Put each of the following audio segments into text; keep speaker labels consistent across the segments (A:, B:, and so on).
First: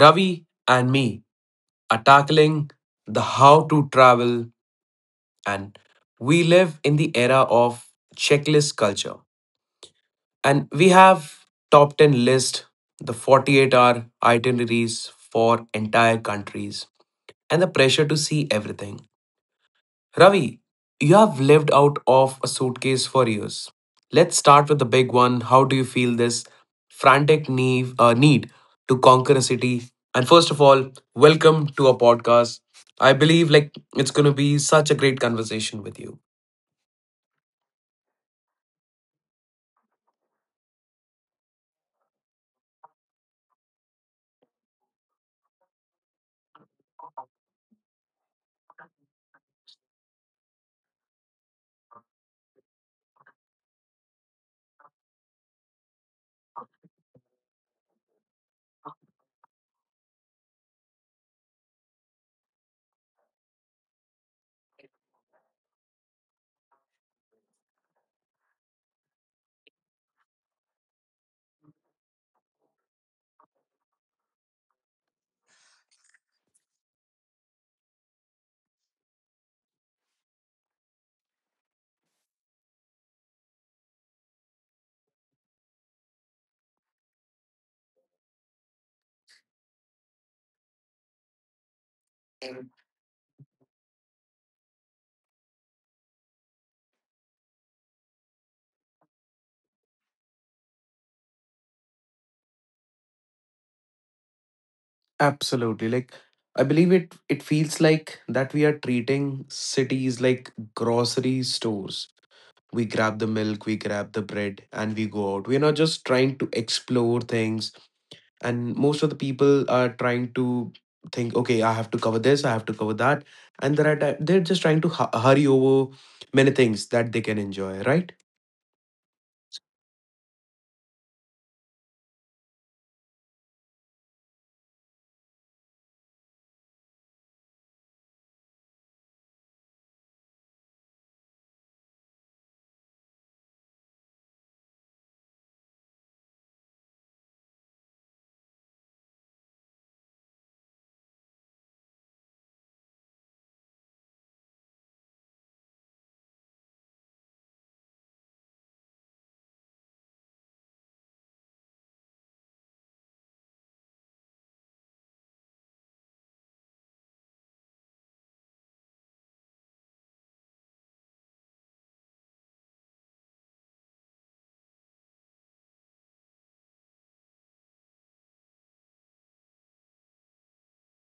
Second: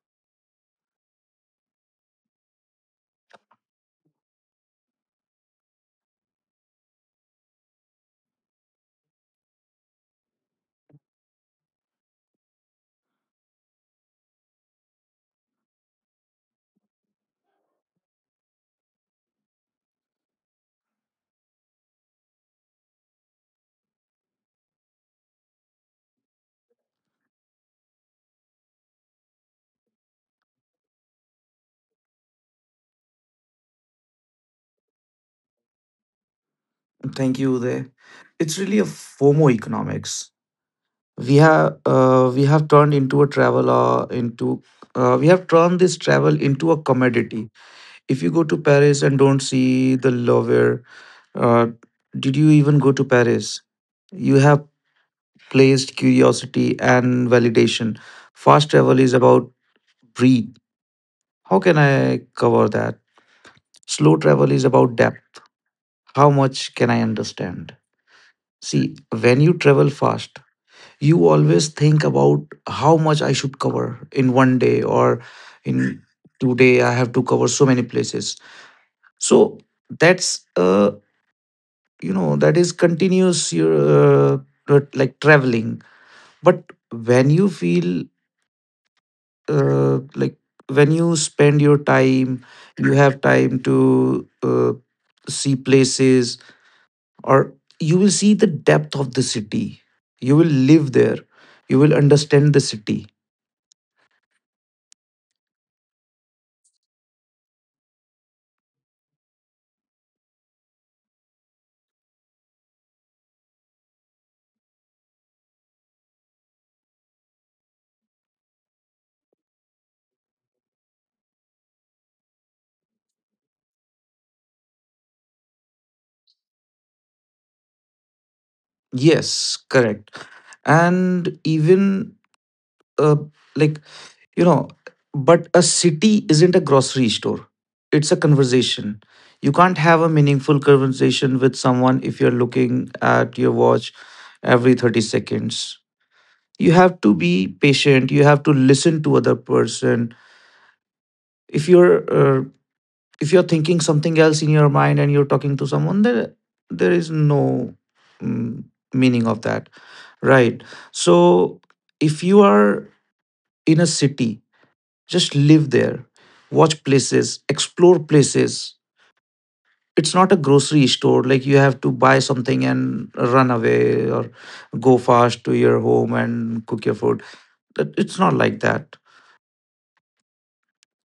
A: Ravi and me are tackling the how to travel, and we live in the era of checklist culture. And we have top 10 list, the 48-hour itineraries for entire countries, and the pressure to see everything. Ravi, you have lived out of a suitcase for years. Let's start with the big one. How do you feel this frantic need to conquer a city? And first of all, welcome to our podcast. I believe like it's going to be such a great conversation with you.
B: Thank you, Uday. It's really a FOMO economics. We have turned into a travel into we have turned this travel into a commodity. If you go to Paris and don't see the Louvre, uh, did you even go to Paris? You have placed curiosity and validation. Fast travel is about breathe. How can I cover that? Slow travel is about depth. How much can I understand? See, when you travel fast, you always think about how much I should cover in one day, or in today I have to cover so many places. So that's that is continuous your but like traveling. But when you feel like, when you spend your time, you have time to see places, or you will see the depth of the city. You will live there. You will understand the city.
A: Absolutely. Like I believe it feels like that we are treating cities like grocery stores. We grab the milk, we grab the bread, and we go out. We're not just trying to explore things, and most of the people are trying to think, okay, I have to cover this, I have to cover that, and they're just trying to hurry over many things that they can enjoy, right?
B: Yes, correct. And even uh, like, you know, but a city isn't a grocery store, it's a conversation. You can't have a meaningful conversation with someone if you're looking at your watch every 30 seconds. You have to be patient, you have to listen to other person. If you're uh, if you're thinking something else in your mind and you're talking to someone there is no mm, meaning of that, right? So if you are in a city, just live there, watch places, explore places. It's not a grocery store, like you have to buy something and run away or go fast to your home and cook your food. It's not like that.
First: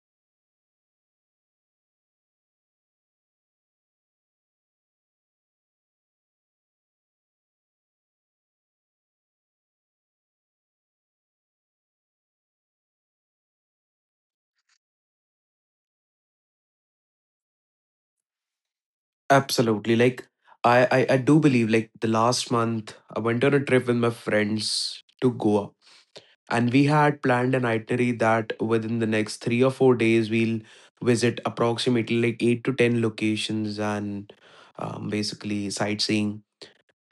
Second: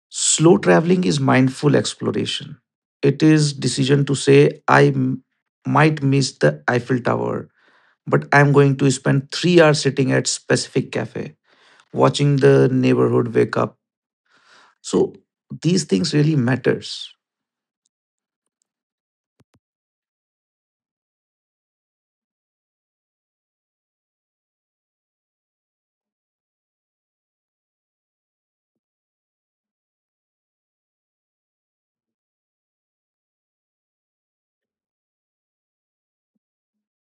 B: Slow traveling is mindful exploration. It is decision to say, might miss the Eiffel Tower, but I'm going to spend 3 hours sitting at specific cafe, watching the neighborhood wake up. So these things really matters.
A: Absolutely. Like I do believe, like, the last month I went on a trip with my friends to Goa, and we had planned an itinerary that within the next 3 or 4 days we'll visit approximately like eight to ten locations and basically sightseeing,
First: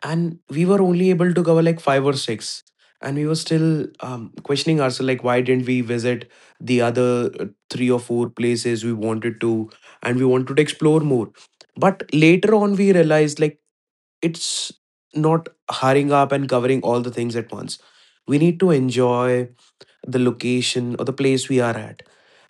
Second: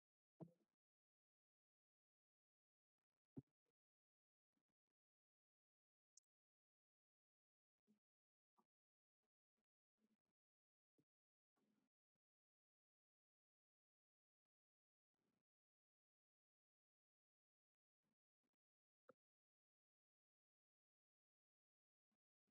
A: and we were only able to cover like five or six, and we were still questioning ourselves like, why didn't we visit the other three or four places we wanted to, and we wanted to explore more. But later on we realized like it's not hurrying up and covering all the things at once. We need to enjoy the location or the place we are at.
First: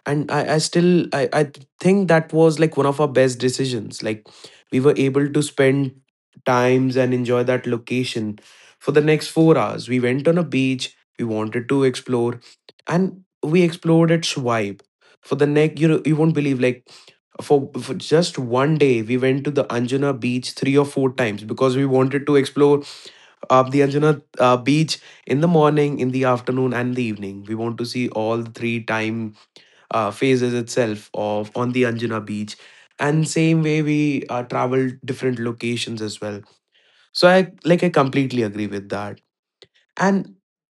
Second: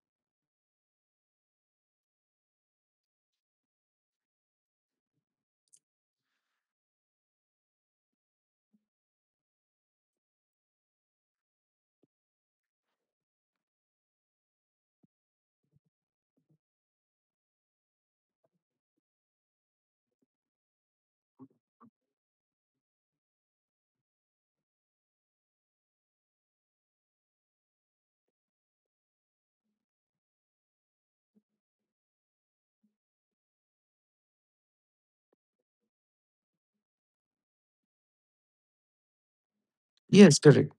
A: And I still I think that was like one of our best decisions. Like we were able to spend times and enjoy that location. For the next 4 hours we went on a beach, we wanted to explore, and we explored its vibe. For the next, you know, you won't believe like, for, just one day we went to the Anjuna beach three or four times because we wanted to explore the Anjuna beach in the morning, in the afternoon, and the evening. We want to see all the three time phases itself of on the Anjuna beach. And same way we travel different locations as well. So I like I completely agree with that. And
B: Yes, correct.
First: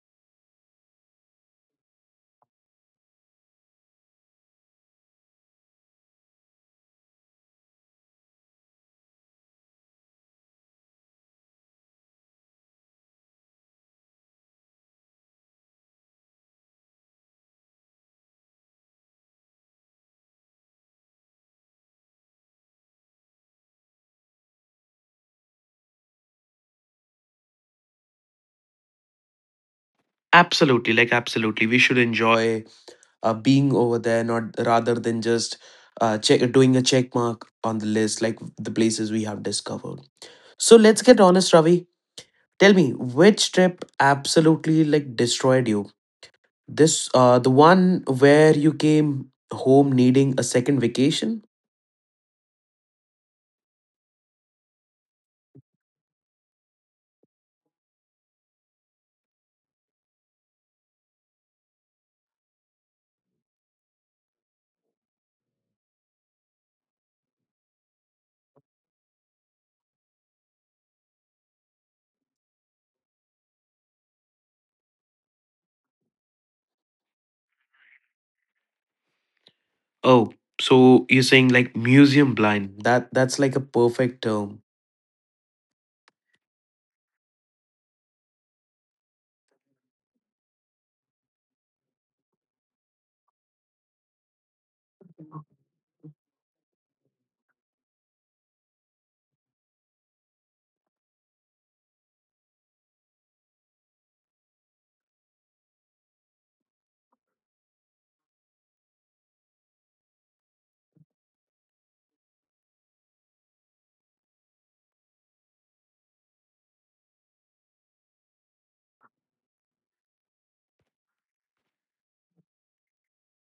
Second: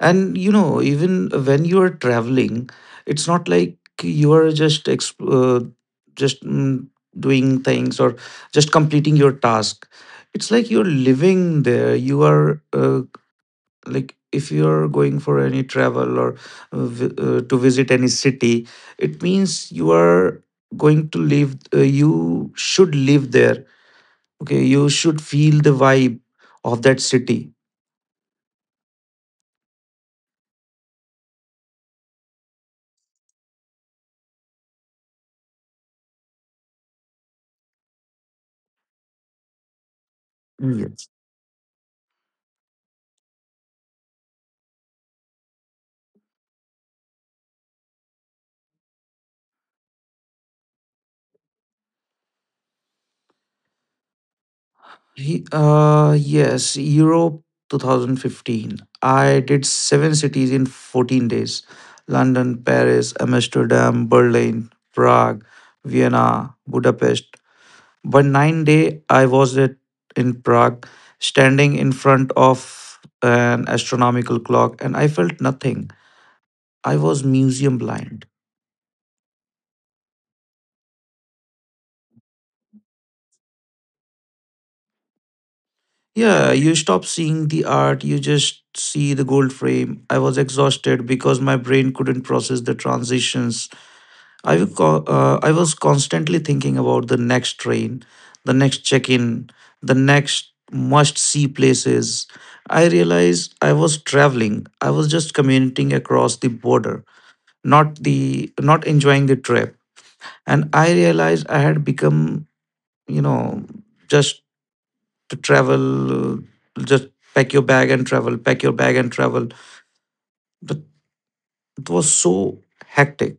B: And even when you are traveling, it's not like you are just just mm, doing things or just completing your task. It's like you're living there. You are like, if you're going for any travel or to visit any city, it means you are going to live, you should live there, okay? You should feel the vibe of that city.
A: absolutely, like, absolutely, we should enjoy being over there, not rather than just check doing a check mark on the list, like the places we have discovered. So let's
B: Yes.
A: get honest, Ravi. Tell me which trip absolutely like destroyed you. This the one where you came home needing a second vacation.
B: Yes, Europe 2015, I did seven cities in 14 days: London, Paris, Amsterdam, Berlin, Prague, Vienna, Budapest. One nine day, I was in Prague, standing in front of an astronomical clock, and I felt nothing. I was museum blind.
A: Oh, so you're saying like museum blind. That's like a perfect term.
B: Yeah, you stop seeing the art, you just see the gold frame. I was exhausted because my brain couldn't process the transitions. I was constantly thinking about the next train, the next check in, the next must see places. I realized I was traveling, I was just commuting across the border, not enjoying the trip. And I realized I had become, you know, just to travel, just pack your bag and travel, pack your bag and travel. But it was so hectic.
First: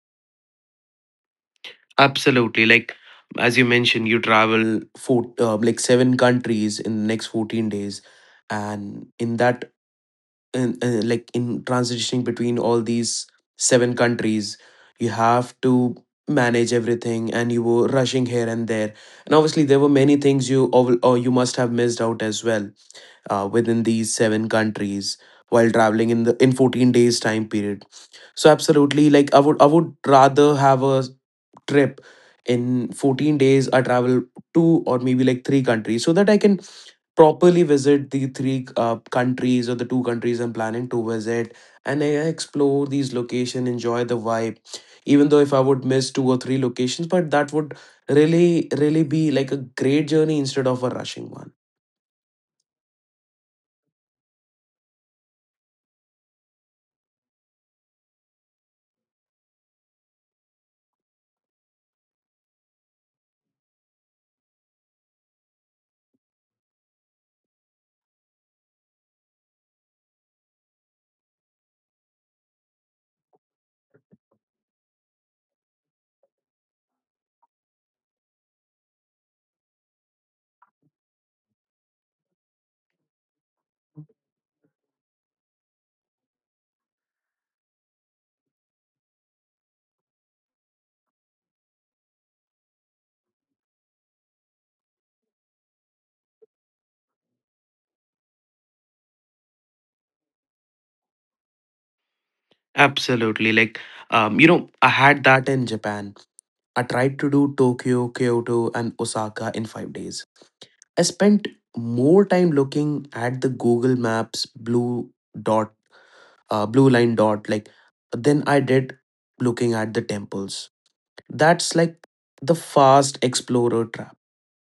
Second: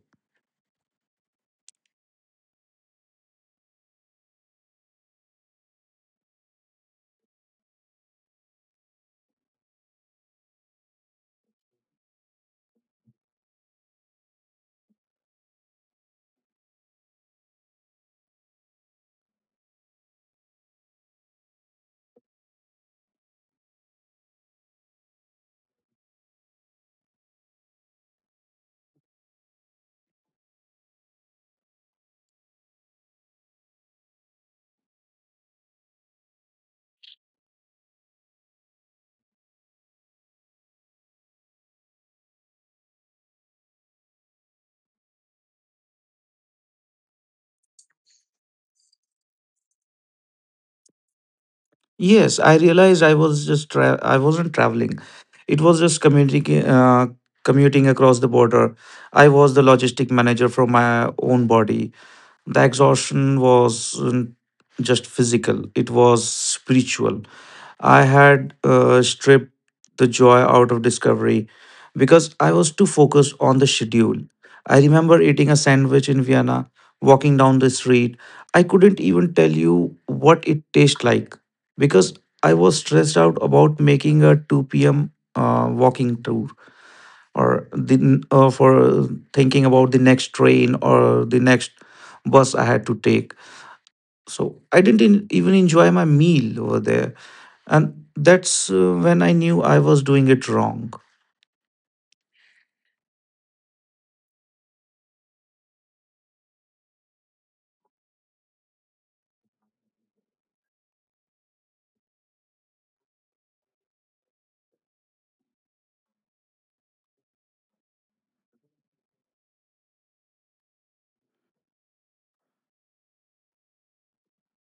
A: Absolutely. Like as you mentioned, you travel four like seven countries in the next 14 days, and in that, and like in transitioning between all these seven countries, you have to manage everything, and you were rushing here and there, and obviously there were many things you or you must have missed out as well within these seven countries while traveling in the in 14 days time period. So absolutely, like, I would rather have a trip in 14 days. I travel two or maybe like three countries, so that I can properly visit the three countries or the two countries I'm planning to visit, and I explore these location, enjoy the vibe. Even though if I would miss two or three locations, but that would really, really be like a great journey instead of a rushing one.
B: Yes, I realized I was I wasn't traveling. It was just commuting across the border. I was the logistic manager for my own body. The exhaustion wasn't just physical, it was spiritual. I had stripped the joy out of discovery because I was too focused on the schedule. I remember eating a sandwich in Vienna, walking down the street. I couldn't even tell you what it tastes like because I was stressed out about making a 2 p.m. Walking tour, or the for thinking about the next train or the next bus I had to take. So I didn't even enjoy my meal over there, and that's when I knew I was doing it wrong.
A: Absolutely. Like, you know, I had that in Japan. I tried to do Tokyo, Kyoto, and Osaka in 5 days. I spent more time looking at the Google Maps blue dot, blue line dot, like, than I did looking at the temples. That's like the fast explorer trap.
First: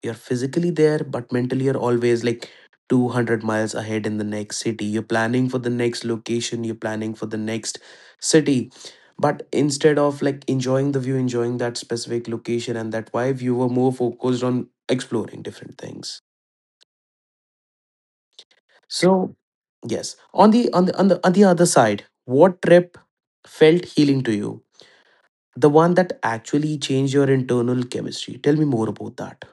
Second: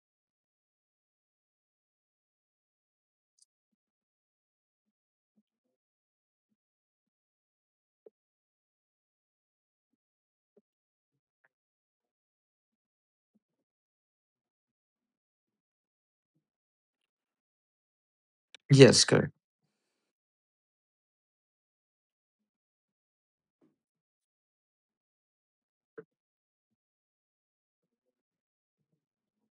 A: You're physically there, but mentally you're always like 200 miles ahead in the next city. You're planning for the next location, you're planning for the next city. But instead of like enjoying the view, enjoying that specific location and that vibe, you were more focused on exploring different things.
B: Yes, correct.
A: So yes, on the on the on the on the other side, what trip felt healing to you? The one that actually changed your internal chemistry. Tell me more about that.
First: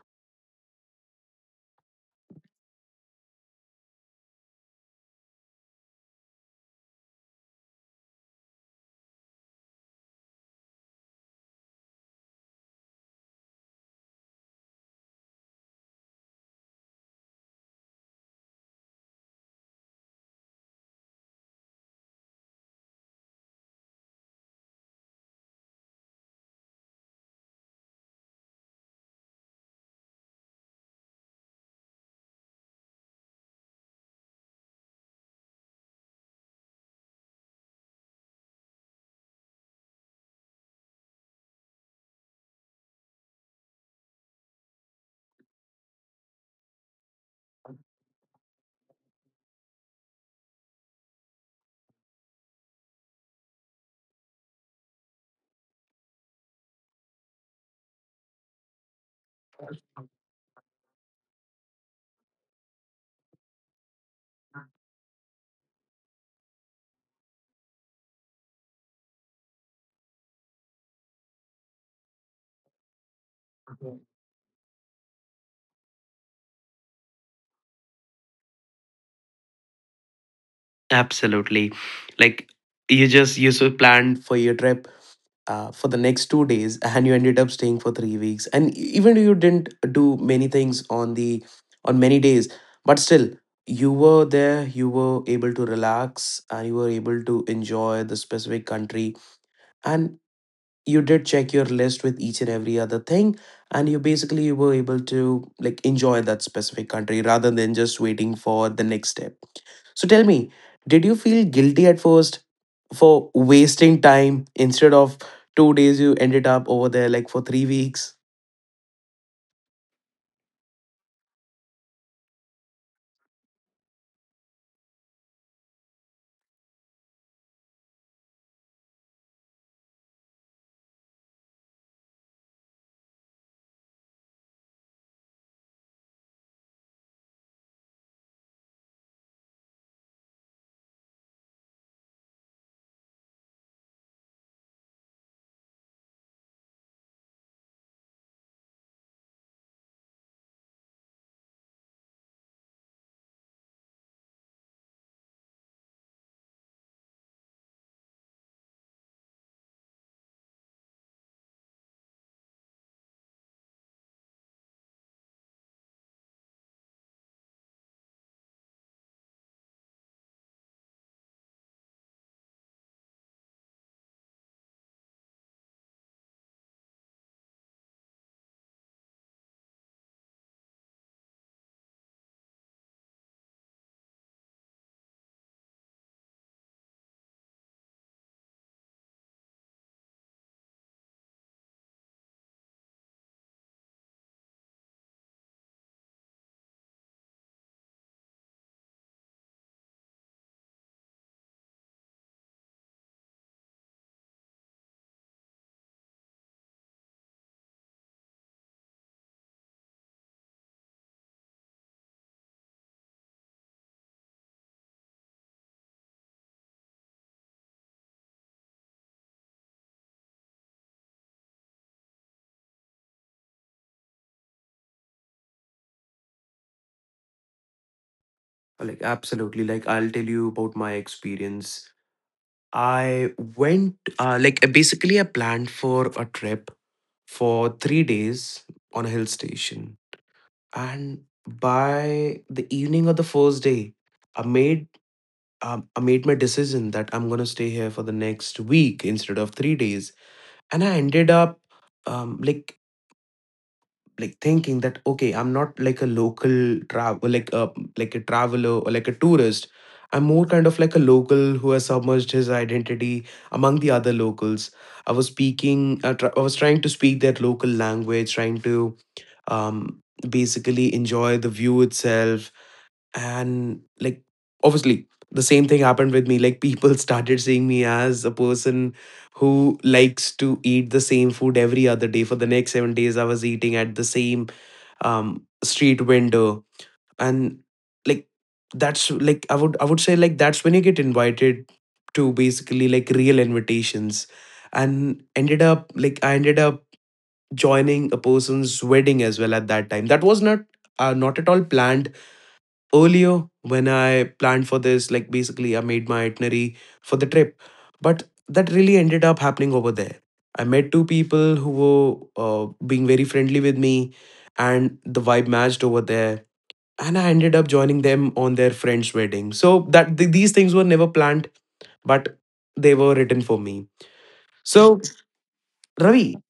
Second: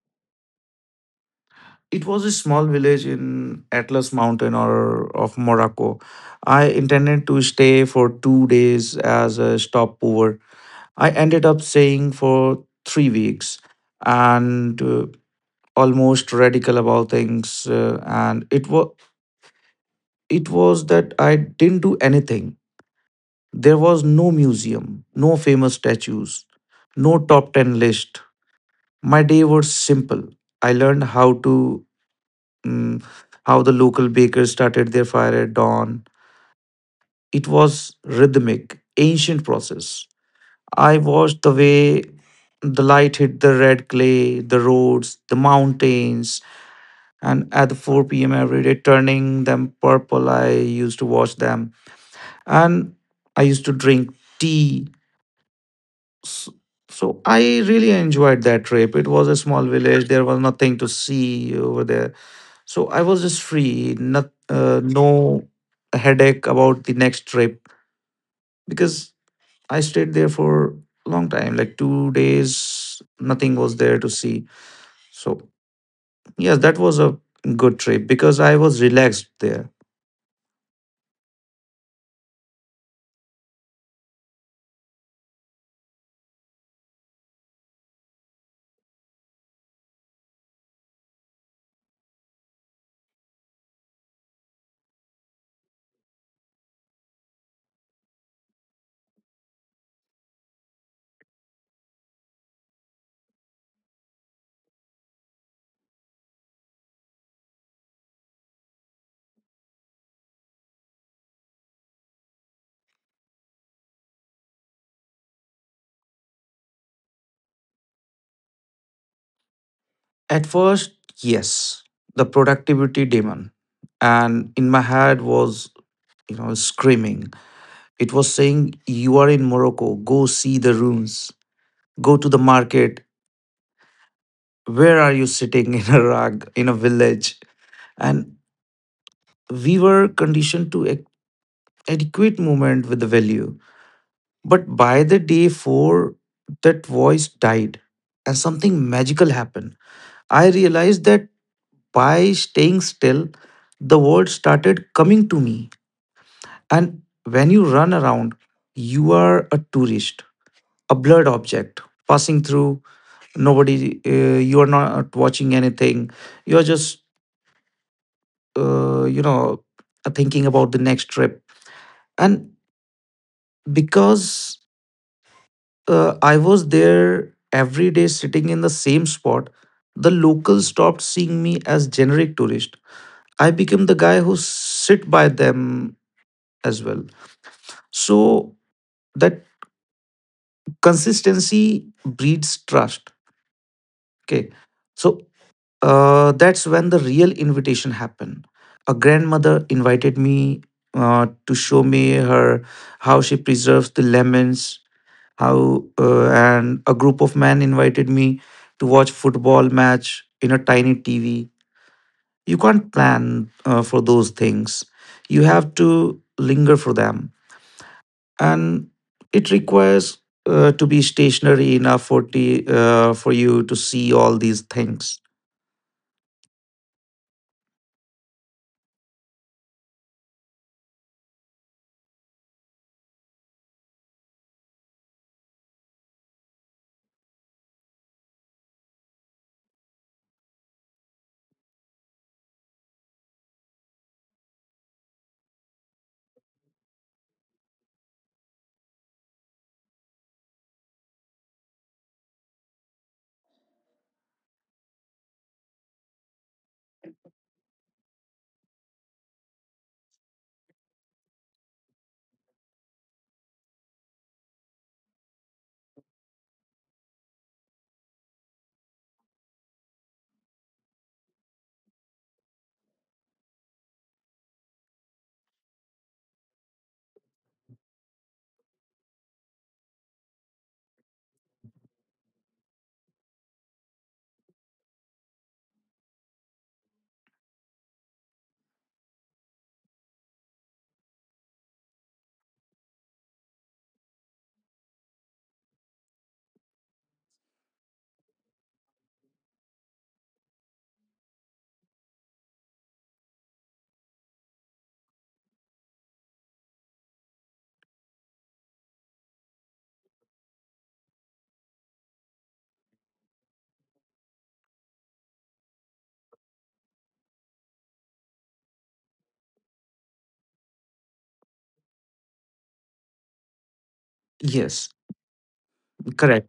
B: It was a small village in Atlas Mountain or of Morocco. I intended to stay for 2 days as a stopover. I ended up staying for 3 weeks, and almost radical about things, and it was that I didn't do anything. There was no museum, no famous statues, no top 10 list. My day was simple. I learned how to mm, how the local bakers started their fire at dawn. It was rhythmic, ancient process. I watched the way the light hit the red clay, the roads, the mountains, and at the 4 p.m. every day, turning them purple. I used to watch them, and I used to drink tea. S- So I really enjoyed that trip. It was a small village, there was nothing to see over there. So I was just free, not, no headache about the next trip because I stayed there for a long time, like 2 days, nothing was there to see. So, yes, that was a good trip because I was relaxed there.
A: Absolutely. Like you planned for your trip for the next 2 days, and you ended up staying for 3 weeks. And even though you didn't do many things on the on many days, but still you were there. You were able to relax, and you were able to enjoy the specific country. And you did check your list with each and every other thing, and you basically were able to like enjoy that specific country rather than just waiting for the next step. So tell me, did you feel guilty at first for wasting time instead of 2 days you ended up over there like for 3 weeks?
B: At first, yes, the productivity demon. And in my head was, screaming. It was saying, you are in Morocco, go see the ruins, go to the market. Where are you sitting in a rug, in a village? And we were conditioned to adequate movement with the value. But by the day four, that voice died, and something magical happened. I realized that by staying still, the world started coming to me. And when you run around, you are a tourist, a blurred object passing through. Nobody, you are not watching anything. You are just, uh, you know, thinking about the next trip. And because I was there every day sitting in the same spot, the locals stopped seeing me as generic tourist. I became the guy who sit by them as well. So that consistency breeds trust, okay? So that's when the real invitation happened. A grandmother invited me to show me her how she preserves the lemons, how and a group of men invited me to watch football match in a tiny TV. You can't plan for those things, you have to linger for them, and it requires to be stationary enough for you to see all these things.
A: Like, absolutely. Like, I'll tell you about my experience. I went, basically, I planned for a trip for 3 days on a hill station. And by the evening of the first day, I made I made my decision that I'm gonna stay here for the next week instead of 3 days. And I ended up um like like thinking that, okay, I'm not like a local travel like a traveler or like a tourist. I'm more kind of like a local who has submerged his identity among the other locals. I was I was trying to speak that local language, trying to um basically enjoy the view itself. And like obviously the same thing happened with me, like people started seeing me as a person who likes to eat the same food every other day. For the next 7 days I was eating at the same street window, and like that's like I would say like that's when you get invited to basically like real invitations, and ended up like I ended up joining a person's wedding as well at that time. That was not not at all planned earlier when I planned for this. Like, basically, I made my itinerary for the trip. But that really ended up happening over there. I met two people who were being very friendly with me, and the vibe matched over there. And I ended up joining them on their friend's wedding. So that these things were never planned, but they were written for me.
B: Yes,
A: So Ravi,
B: correct.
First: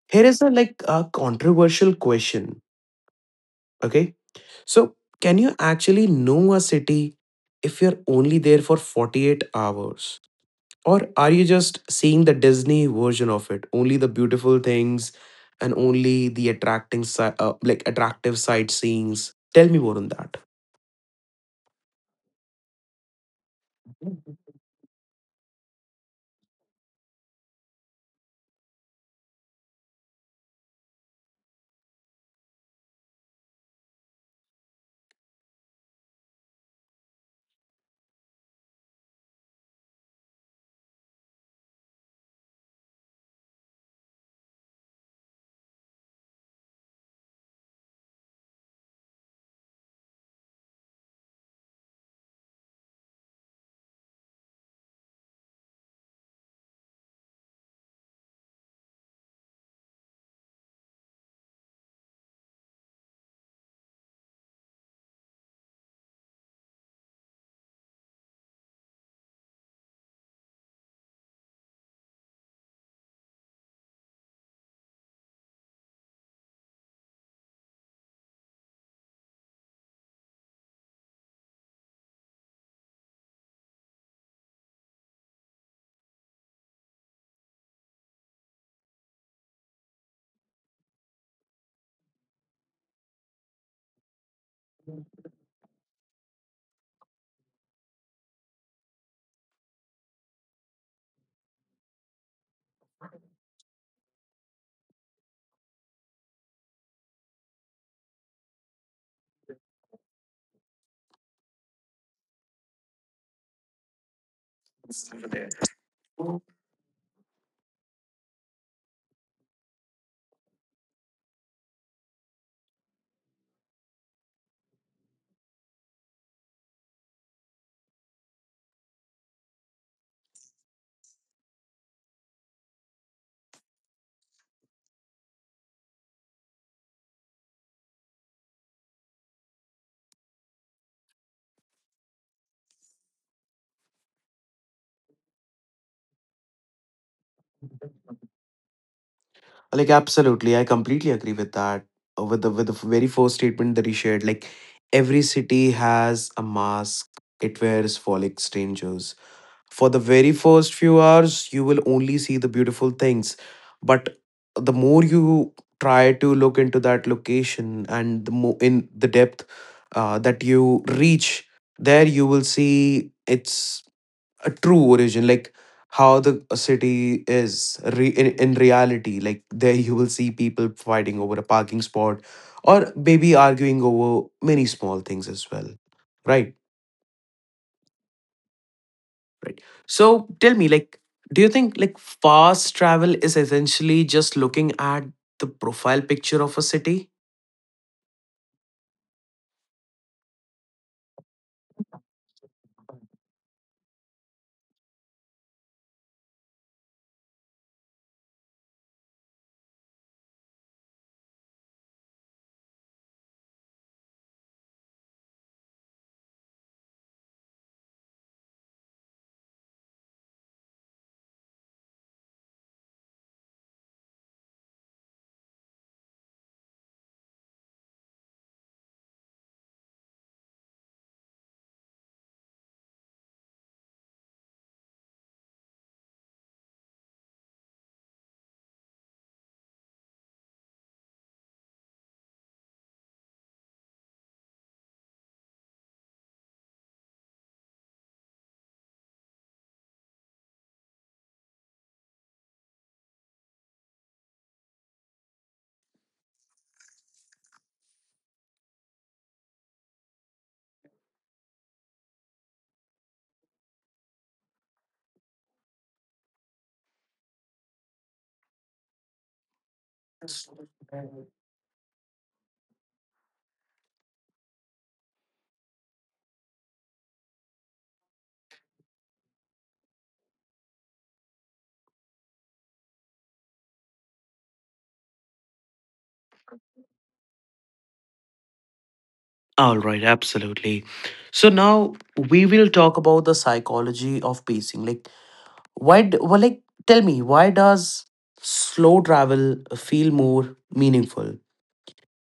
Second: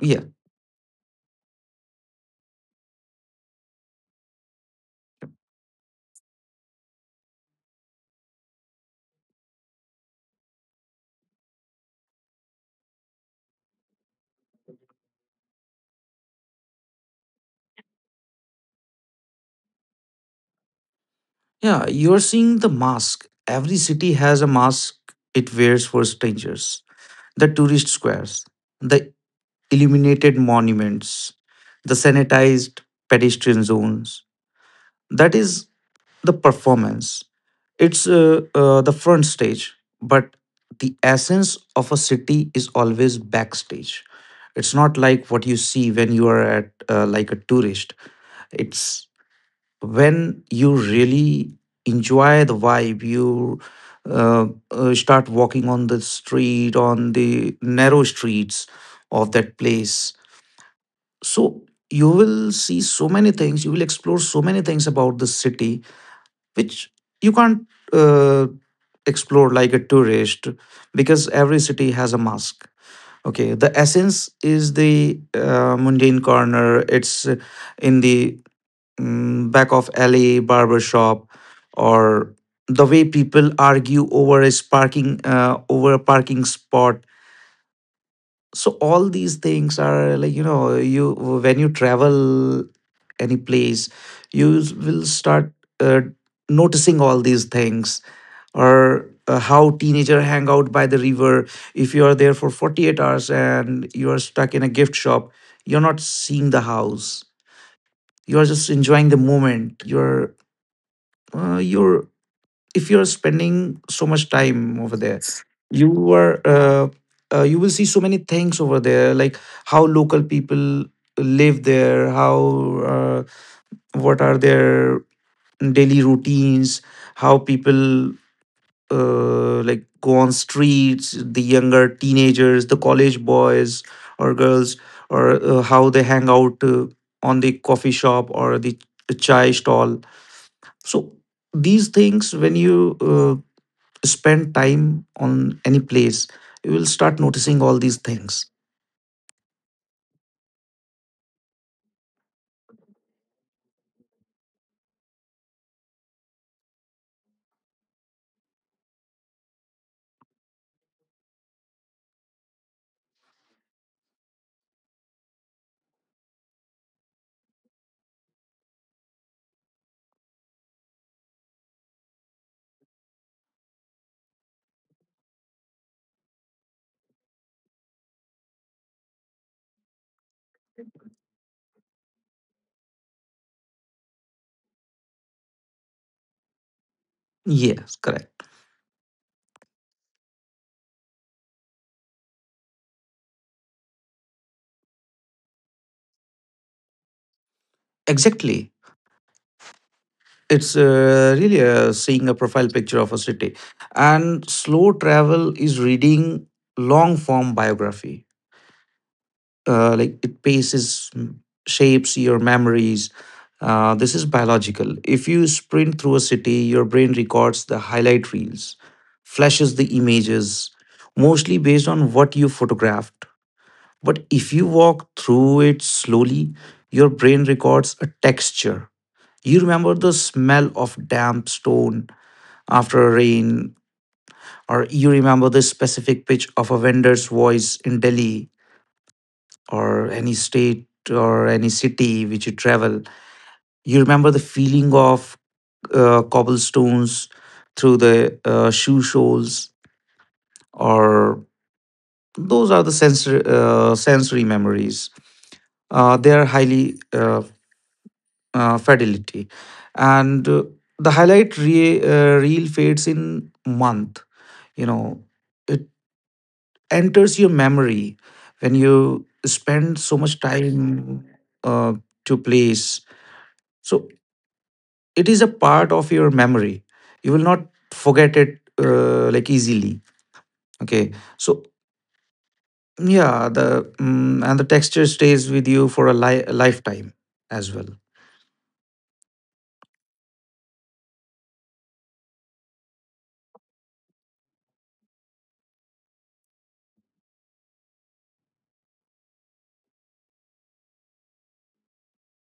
B: Yeah.
A: here is a like a controversial question. Okay? So, can you actually know a city if you're only there for 48 hours? Or are you just seeing the Disney version of it? Only the beautiful things, and only the attracting like attractive sightseeing. Tell me more on that.
B: Yeah. You're seeing the mask. Every city has a mask it wears for strangers. The tourist squares, the illuminated monuments, the sanitized pedestrian zones. That is the performance. It's the front stage, but the essence of a city is always backstage. It's not like what you see when you are at like a tourist. It's when you really enjoy the vibe. You start walking on the street, on the narrow streets of that place. So you will see so many things. You will explore so many things about the city which you can't uh, explore like a tourist, because every city has a mosque, okay? The essence is the mundane corner. It's in the back of alley barber shop, or the way people argue over a parking spot. So all these things are, like, you when you travel any place, you will start uh, noticing all these things, or how teenager hang out by the river. If you are there for 48 hours and you are stuck in a gift shop, you're not seeing the house, you're just enjoying the moment. You're If you're spending so much time over there, you are you will see so many things over there, like how local people live there, how uh, what are their daily routines, how people like go on streets, the younger teenagers, the college boys or girls, or how they hang out on the coffee shop or the chai stall. So these things, when you spend time on any place, you will start noticing all these things.
A: Like absolutely, I completely agree with that. With the very first statement that he shared, like, every city has a mask it wears for like strangers. For the very first few hours, you will only see the beautiful things. But the more you try to look into that location, and the more in the depth that you reach, there you will see its a true origin, like how the city is in reality. Like there, you will see people fighting over a parking spot or maybe arguing over many small things as well, right?
B: Yes, correct.
A: Right. So tell me, like, do you think like fast travel is essentially just looking at the profile picture of a city?
B: Exactly. It's really seeing a profile picture of a city, and slow travel is reading long form biography. Like it paces shapes your memories. This is biological. If you sprint through a city, your brain records the highlight reels, flashes the images, mostly based on what you photographed. But if you walk through it slowly, your brain records a texture. You remember the smell of damp stone after a rain, or you remember the specific pitch of a vendor's voice in Delhi or any state or any city which you travel, you remember the feeling of cobblestones through the shoe soles, or those are the sensory memories. They are highly fidelity, and the highlight reel fades in month. You know, it enters your memory when you spend so much time uh, to place. So it is a part of your memory, you will not forget it like easily, okay? So yeah, the mm and the texture stays with you for a lifetime as well.
A: All right, absolutely. So now we will talk about the psychology of pacing. Like, why? Well, like, tell me, why does slow travel feel more meaningful?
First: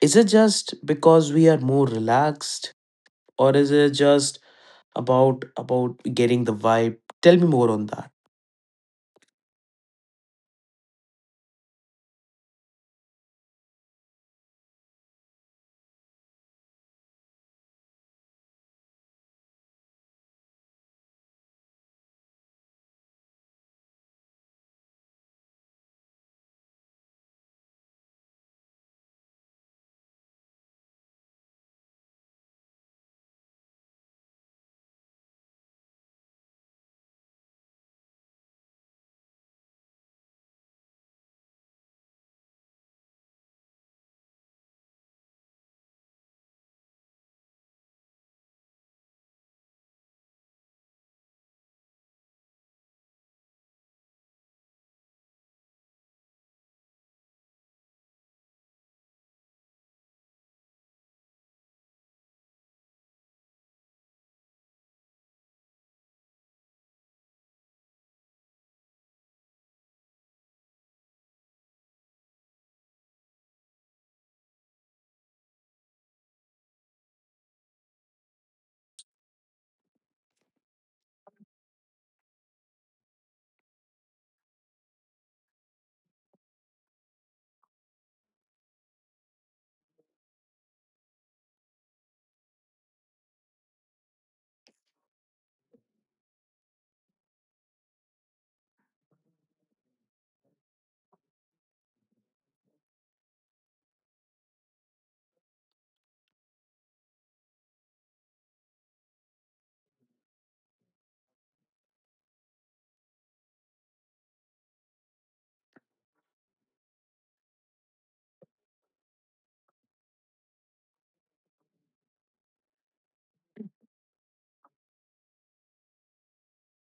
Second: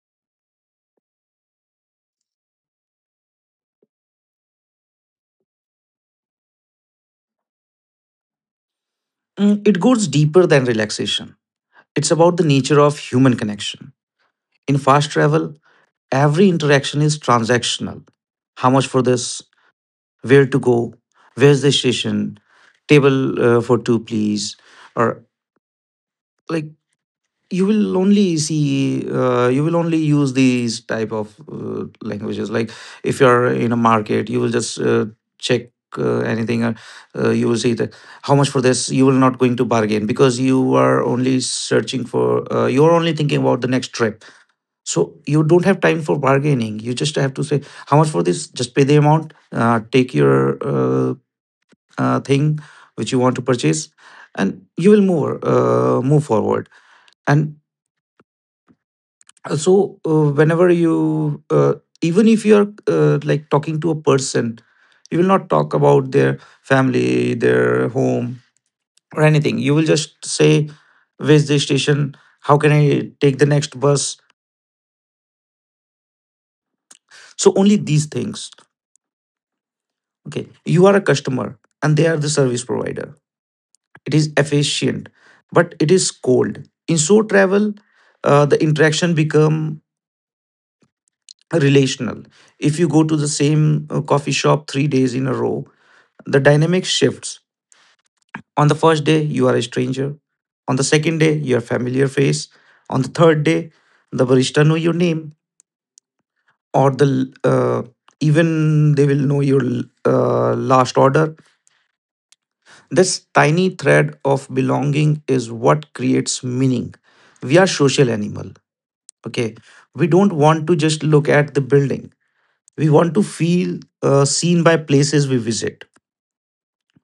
A: Is it just because we are more relaxed, or is it just about getting the vibe? Tell me more on that.
B: It goes deeper than relaxation. It's about the nature of human connection. In fast travel, every interaction is transactional. How much for this? Where to go? Where's the station? Table for two, please. Or like you will only see, you will only use these type of languages. Like if you're in a market, you will just check anything. You will see that how much for this? You will not going to bargain because you are only searching for. You are only thinking about the next trip. So you don't have time for bargaining. You just have to say how much for this. Just pay the amount. Take your thing which you want to purchase, and you will move move forward. And also, whenever you even if you are like talking to a person, you will not talk about their family, their home, or anything. You will just say, "Where's the station? How can I take the next bus?" So only these things. Okay, you are a customer and they are the service provider. It is efficient, but it is cold. In so travel, the interaction become relational. If you go to the same coffee shop 3 days in a row, the dynamic shifts. On the first day, you are a stranger. On the second day, your familiar face. On the third day, the barista know your name, or the even they will know your last order. This tiny thread of belonging is what creates meaning. We are social animal. Okay, we don't want to just look at the building. We want to feel seen by places we visit.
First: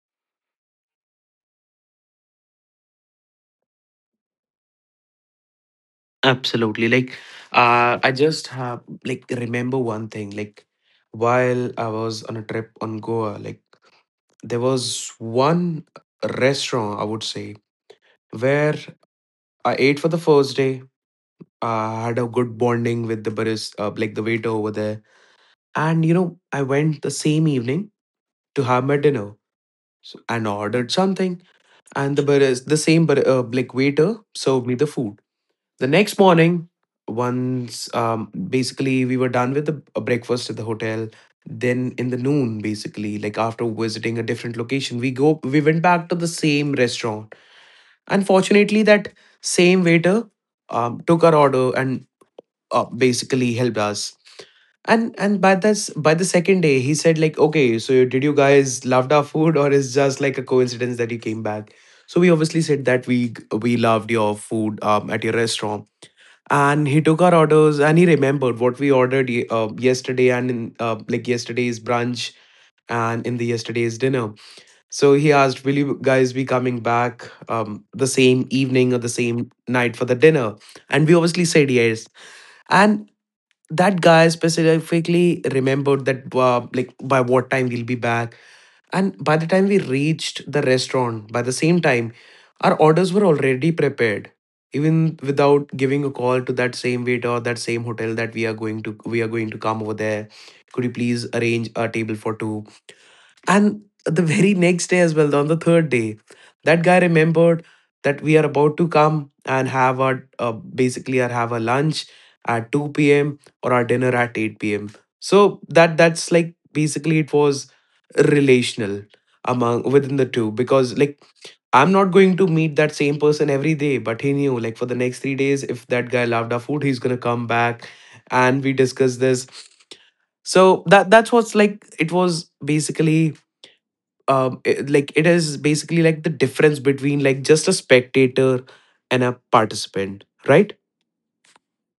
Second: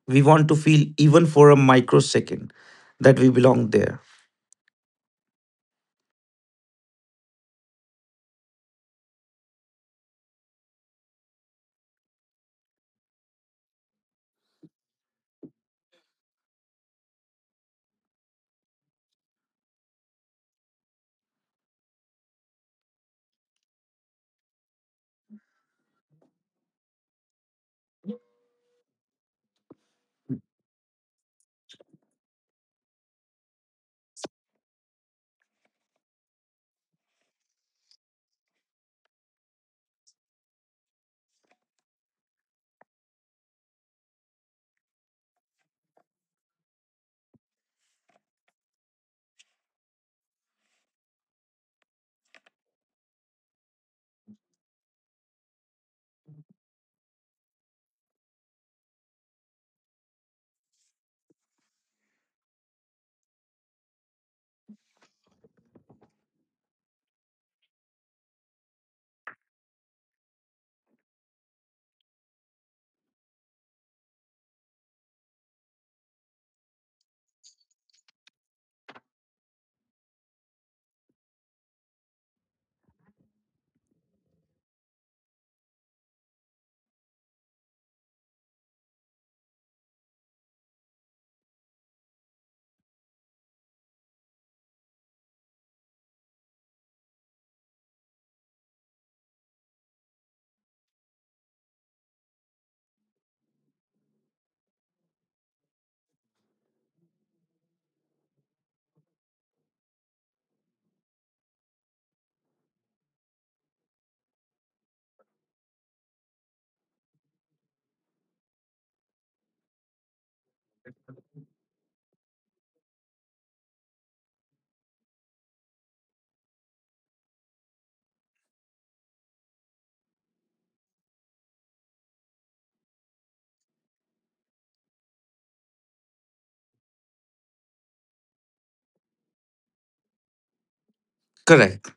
B: We want to feel, even for a microsecond, that we belong there.
A: Absolutely. Like, I just have like remember one thing. Like, while I was on a trip on Goa, like, there was one restaurant I would say where I ate for the first day. I had a good bonding with the barista, like the waiter over there, and, you know, I went the same evening to have my dinner so, and ordered something, and the baris, the same bar, like waiter served me the food. The next morning, once basically we were done with the a breakfast at the hotel, then in the noon, basically, like after visiting a different location, we go we went back to the same restaurant. Unfortunately, that same waiter took our order and basically helped us. And by this by the second day, he said like, okay, so did you guys loved our food or is just like a coincidence that you came back? So we obviously said that we loved your food at your restaurant, and he took our orders and he remembered what we ordered yesterday, and in like yesterday's brunch and in the yesterday's dinner. So he asked, will you guys be coming back the same evening or the same night for the dinner? And we obviously said yes. And that guy specifically remembered that like by what time we'll be back, and by the time we reached the restaurant, by the same time, our orders were already prepared, even without giving a call to that same waiter or that same hotel that we are going to come over there. Could you please arrange a table for two? And the very next day as well, on the third day, that guy remembered that we are about to come and have our basically our have a lunch at 2 p.m. or our dinner at 8 p.m. So that's like basically it was relational among within the two, because like I'm not going to meet that same person every day, but he knew like for the next three days, if that guy loved our food, he's gonna come back and we discuss this. So that that's what's like it was basically it, like it is basically like the difference between like just a spectator and a participant, right?
B: Correct.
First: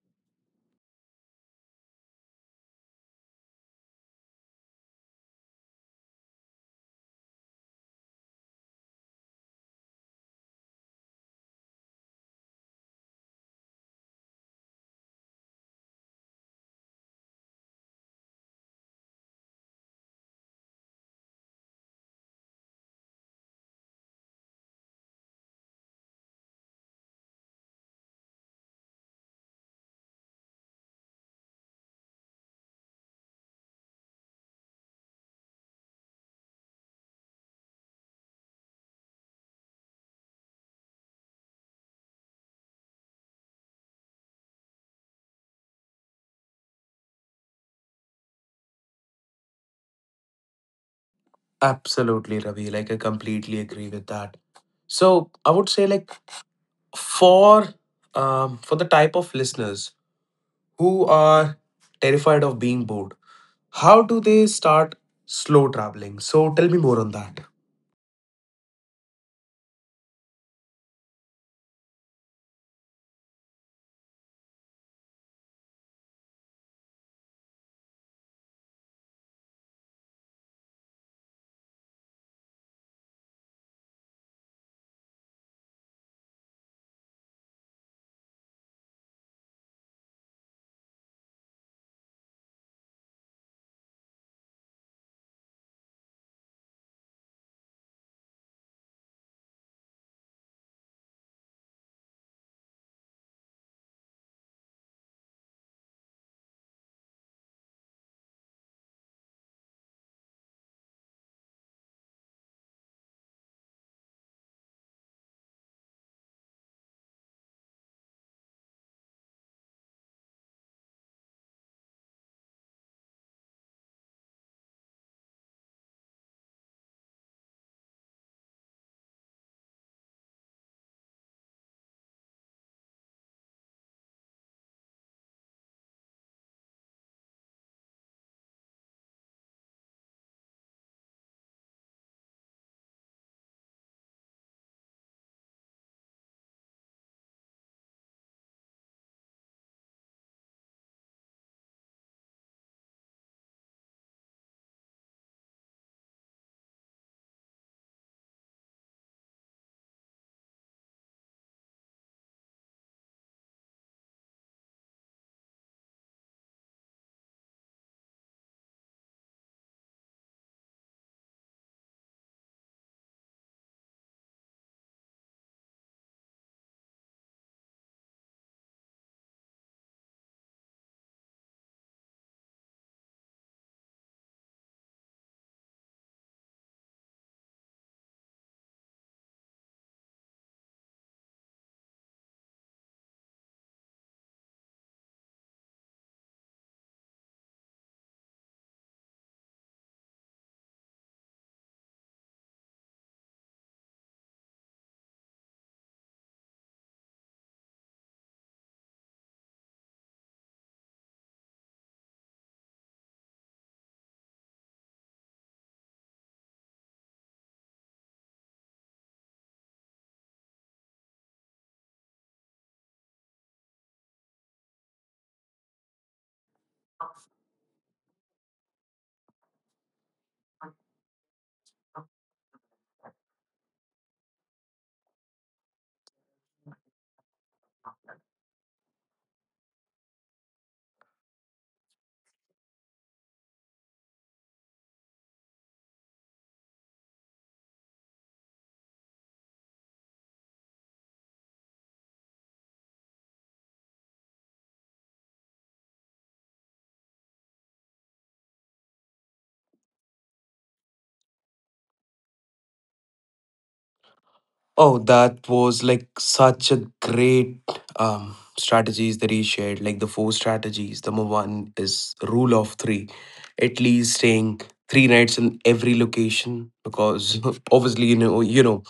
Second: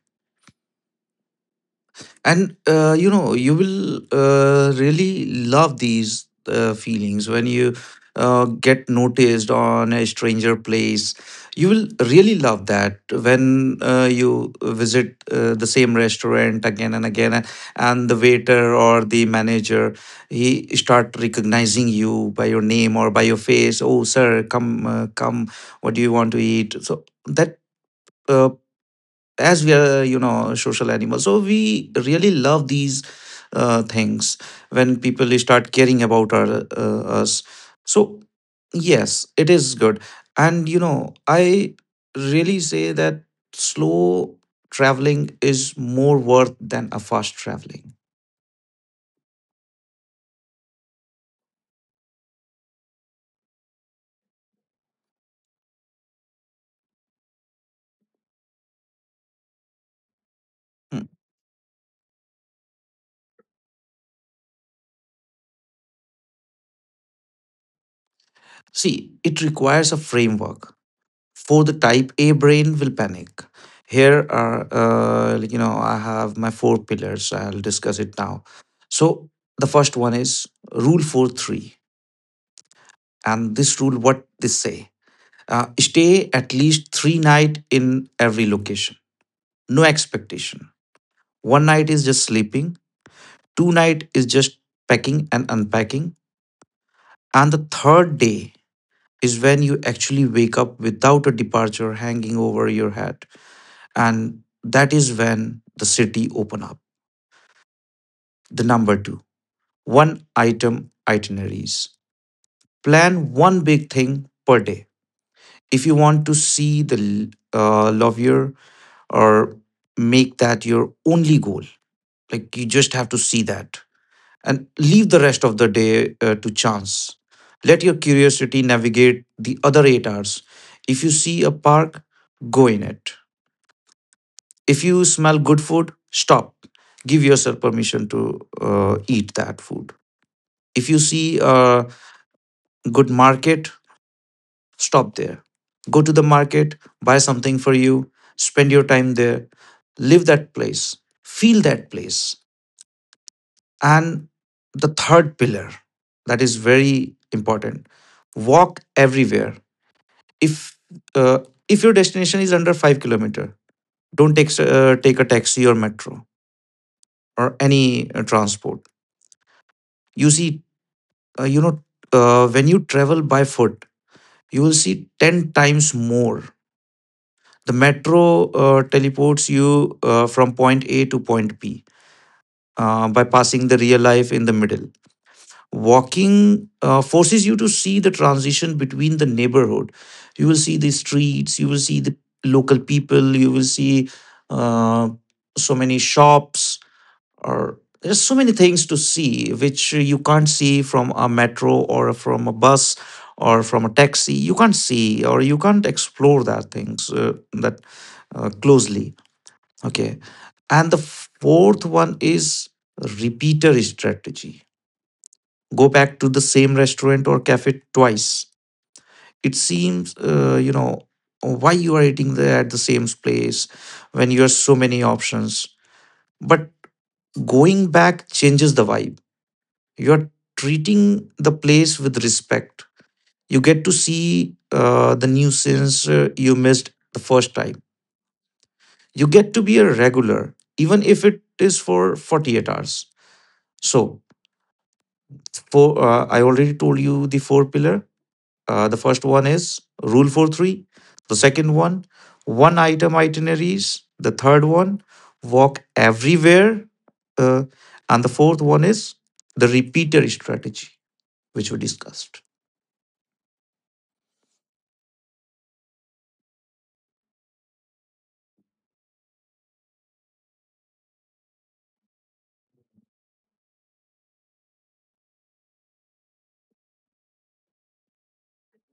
B: And you know you will really love these feelings when you get noticed on a stranger place. You will really love that when you visit the same restaurant again and again and the waiter or the manager he start recognizing you by your name or by your face. Oh sir, come come, what do you want to eat, so that, Uh, as we are, you know, social animals, so we really love these things when people start caring about our, us. So yes, it is good. And you know, I really say that slow traveling is more worth than a fast traveling.
A: Absolutely, Ravi. Like, I completely agree with that. So, I would say, like, for for the type of listeners
B: Hmm.
A: who are terrified of being bored, how do they start slow traveling? So, tell me more on that.
B: See, it requires a framework, for the type A brain will panic. Here are, like, you know, I have my four pillars. I'll discuss it now. So the first one is rule 4 3, and this rule what they say: stay at least three night in every location. No expectation. One night is just sleeping. Two night is just packing and unpacking, and the third day is when you actually wake up without a departure hanging over your head. And that is when the city open up. The number 2, 1 item itineraries. Plan one big thing per day. If you want to see the lovier, or make that your only goal. Like you just have to see that, and leave the rest of the day to chance. Let your curiosity navigate the other 8 hours. If you see a park, go in it. If you smell good food, stop. Give yourself permission to eat that food. If you see a good market, stop there. Go to the market, buy something for you, spend your time there, live that place, feel that place. And the third pillar, that is very important, walk everywhere. If uh, if your destination is under 5 kilometer, don't take take a taxi or metro or any transport. You see, you know, when you travel by foot you will see 10 times more. The metro teleports you from point A to point B, by passing the real life in the middle. Walking forces you to see the transition between the neighborhood. You will see the streets, you will see the local people, you will see uh, so many shops, or there's so many things to see which you can't see from a metro or from a bus or from a taxi. You can't see or you can't explore that things that closely. Okay. And the fourth one is repeater strategy. Go back to the same restaurant or cafe twice. It seems, you know, why you are eating there at the same place when you have so many options. But going back changes the vibe. You're treating the place with respect. You get to see the nuisance you missed the first time. You get to be a regular even if it is for 48 hours. So for, I already told you the four pillar. The first one is rule for three. The second one, one item itineraries. The third one, walk everywhere. uh, and the fourth one is the repeater strategy, which we discussed.
A: Oh, that was like such a great strategies that he shared. Like the four strategies. Number one is rule of three, at least staying three nights in every location, because obviously you know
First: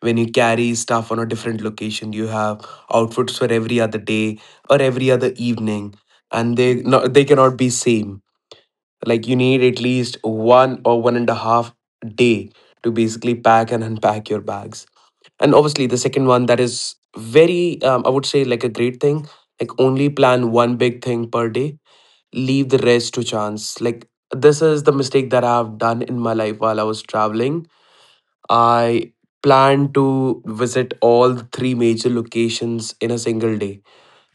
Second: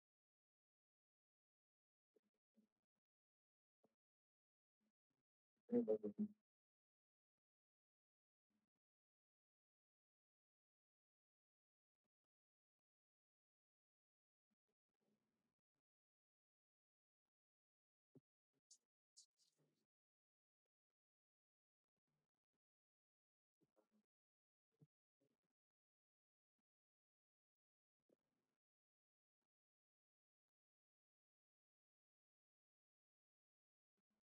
A: when you carry stuff on a different location, you have outfits for every other day or every other evening, and they no, they cannot be same. Like you need at least one or one and a half day to basically pack and unpack your bags. And obviously the second one, that is very I would say like a great thing, like only plan one big thing per day, leave the rest to chance. Like this is the mistake that I've done in my life while I was traveling. I planned to visit all the three major locations in a single day,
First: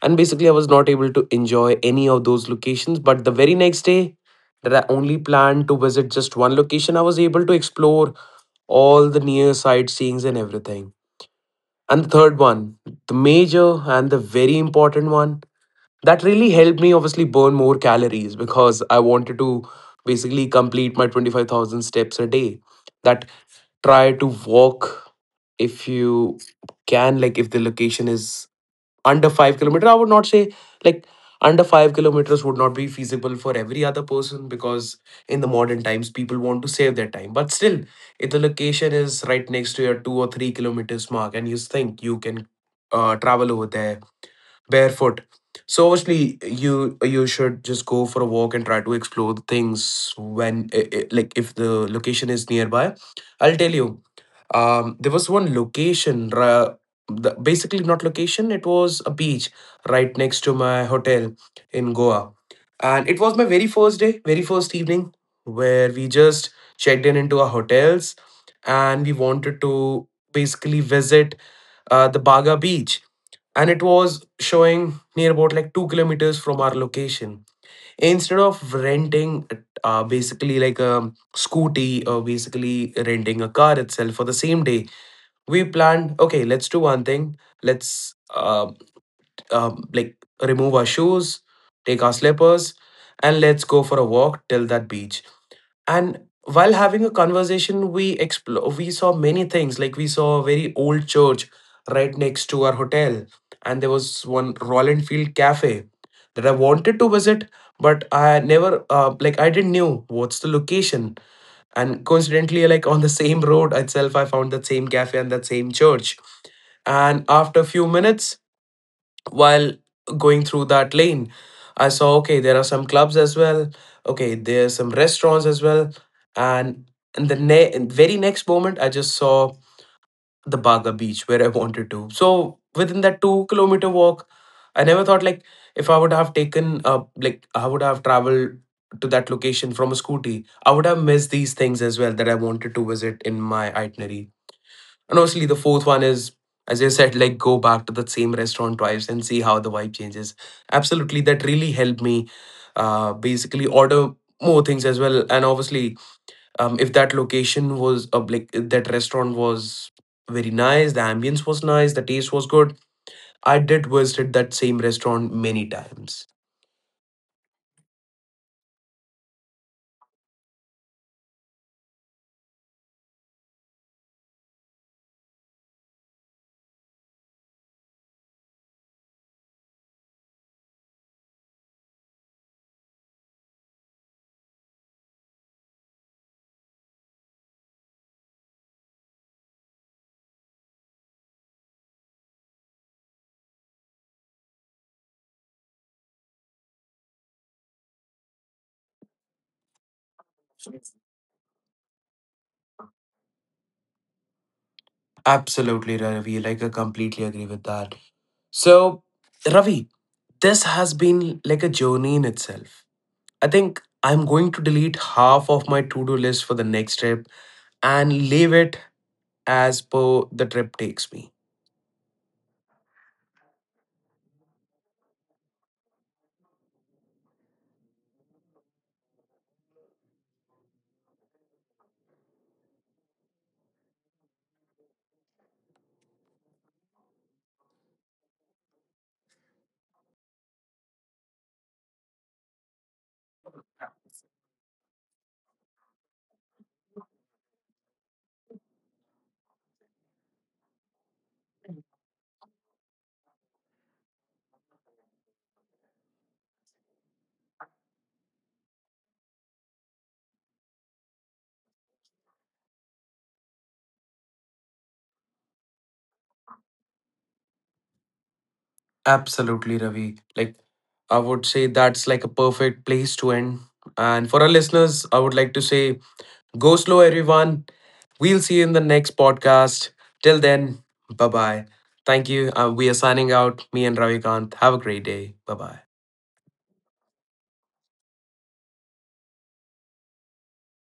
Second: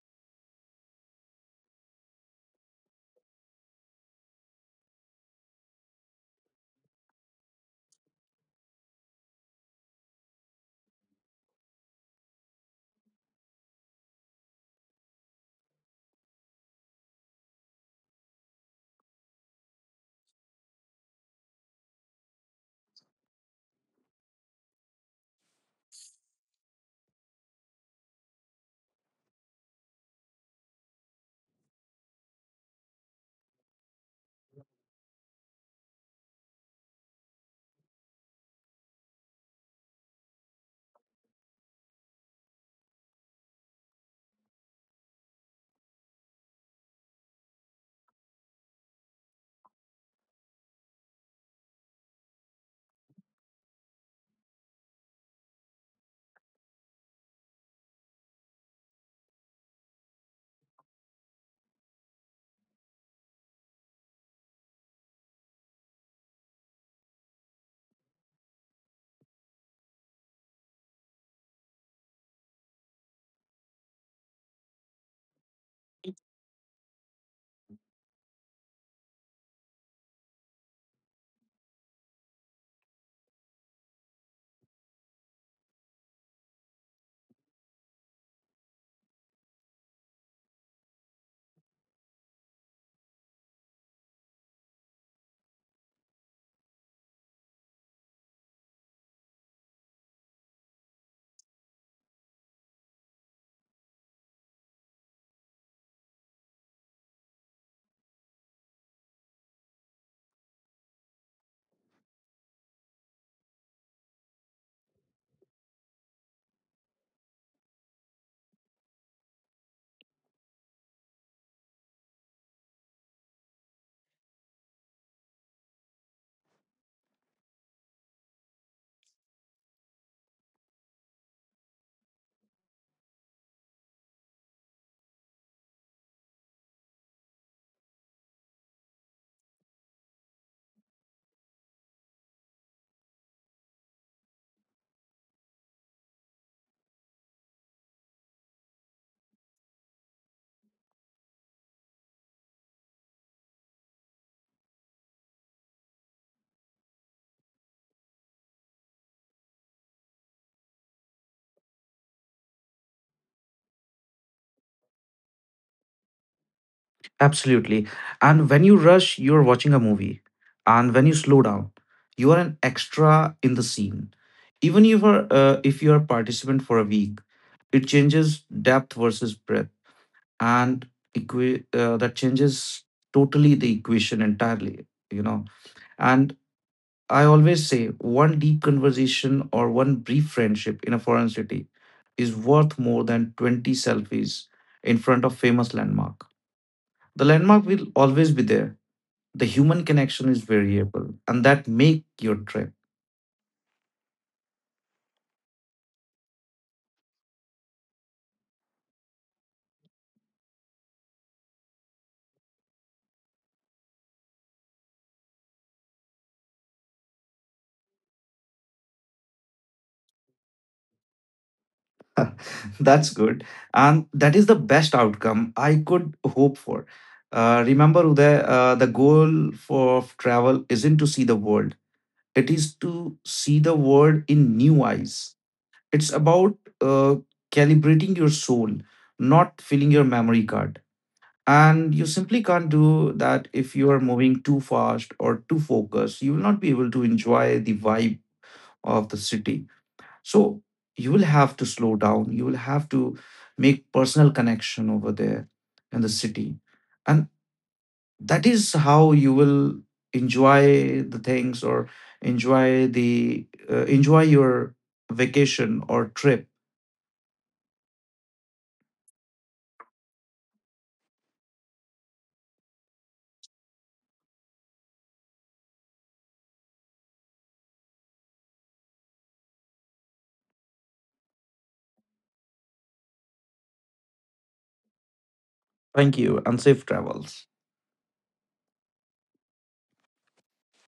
A: and basically I was not able to enjoy any of those locations. But the very next day that I only planned to visit just one location, I was able to explore all the near sightseeings and everything. And the third one, the major and the very important one, that really helped me obviously burn more calories because I wanted to basically complete my 25,000 steps a day. That, try to walk if you can. Like if the location is under 5 kilometers, I would not say, like under 5 kilometers would not be feasible for every other person, because in the modern times people want to save their time. But still, if the location is right next to your 2 or 3 kilometers mark and you think you can travel over there barefoot. So obviously you should just go for a walk and try to explore the things when like if the location is nearby. I'll tell you. There was one location, the, basically not location. It was a beach right next to my hotel in Goa, and it was my very first day, very first evening, where we just checked in into our hotels, and we wanted to basically visit the Baga Beach, and it was showing near about like 2 kilometers from our location. Instead of renting basically like a scooty or basically renting a car itself for the same day, we planned, okay, let's do one thing. Let's Like remove our shoes, take our slippers, and let's go for a walk till that beach. And while having a conversation we saw many things. Like we saw a very old church right next to our hotel, and there was one roland field cafe that I wanted to visit, but I never like I didn't knew what's the location. And coincidentally, like on the same road itself, I found that same cafe and that same church. And after a few minutes, while going through that lane, I saw, okay, there are some clubs as well, okay, there are some restaurants as well. And and the ne- in very next moment I just saw the Baga Beach where I wanted to. So within that 2-kilometer walk, I never thought like, if I would have taken like I would have traveled to that location from a scooty, I would have missed these things as well that I wanted to visit in my itinerary. And honestly, the fourth one is, as I said, like go back to that same restaurant twice and see how the vibe changes. Absolutely, that really helped me basically order more things as well. And obviously, if that location was like that restaurant was very nice, the ambience was nice, the taste was good, I did visit that same restaurant many times.
B: Absolutely. And when you rush, you're watching a movie. And when you slow down, you are an extra in the scene. Even if you are a participant for a week, it changes depth versus breadth, and that changes totally the equation entirely. You know, and I always say one deep conversation or one brief friendship in a foreign city is worth more than 20 selfies in front of famous landmark. The landmark will always be there. The human connection is variable and that make your trip.
A: Absolutely, Ravi. Like I completely agree with that. So, Ravi, this has been like a journey in itself. I think I'm going to delete half of my to do list for the next trip and leave it as per the trip takes me.
B: That's good. And that is the best outcome I could hope for. Remember, Uday, the goal for of travel isn't to see the world. It is to see the world in new eyes. It's about uh, calibrating your soul, not filling your memory card. And you simply can't do that if you are moving too fast or too focused. You will not be able to enjoy the vibe of the city. So you will have to slow down. You will have to make personal connection over there in the city. And that is how you will enjoy the things, or enjoy the enjoy your vacation or trip.
A: Absolutely, Ravi. Like, I would say that's like a perfect place to end. And for our listeners, I would like to say go slow, everyone. We'll see you in the next podcast. Till then, bye bye. Thank you. We are signing out. Me and Ravi Kant. Have a great day. Bye bye.
B: Thank you and safe travels.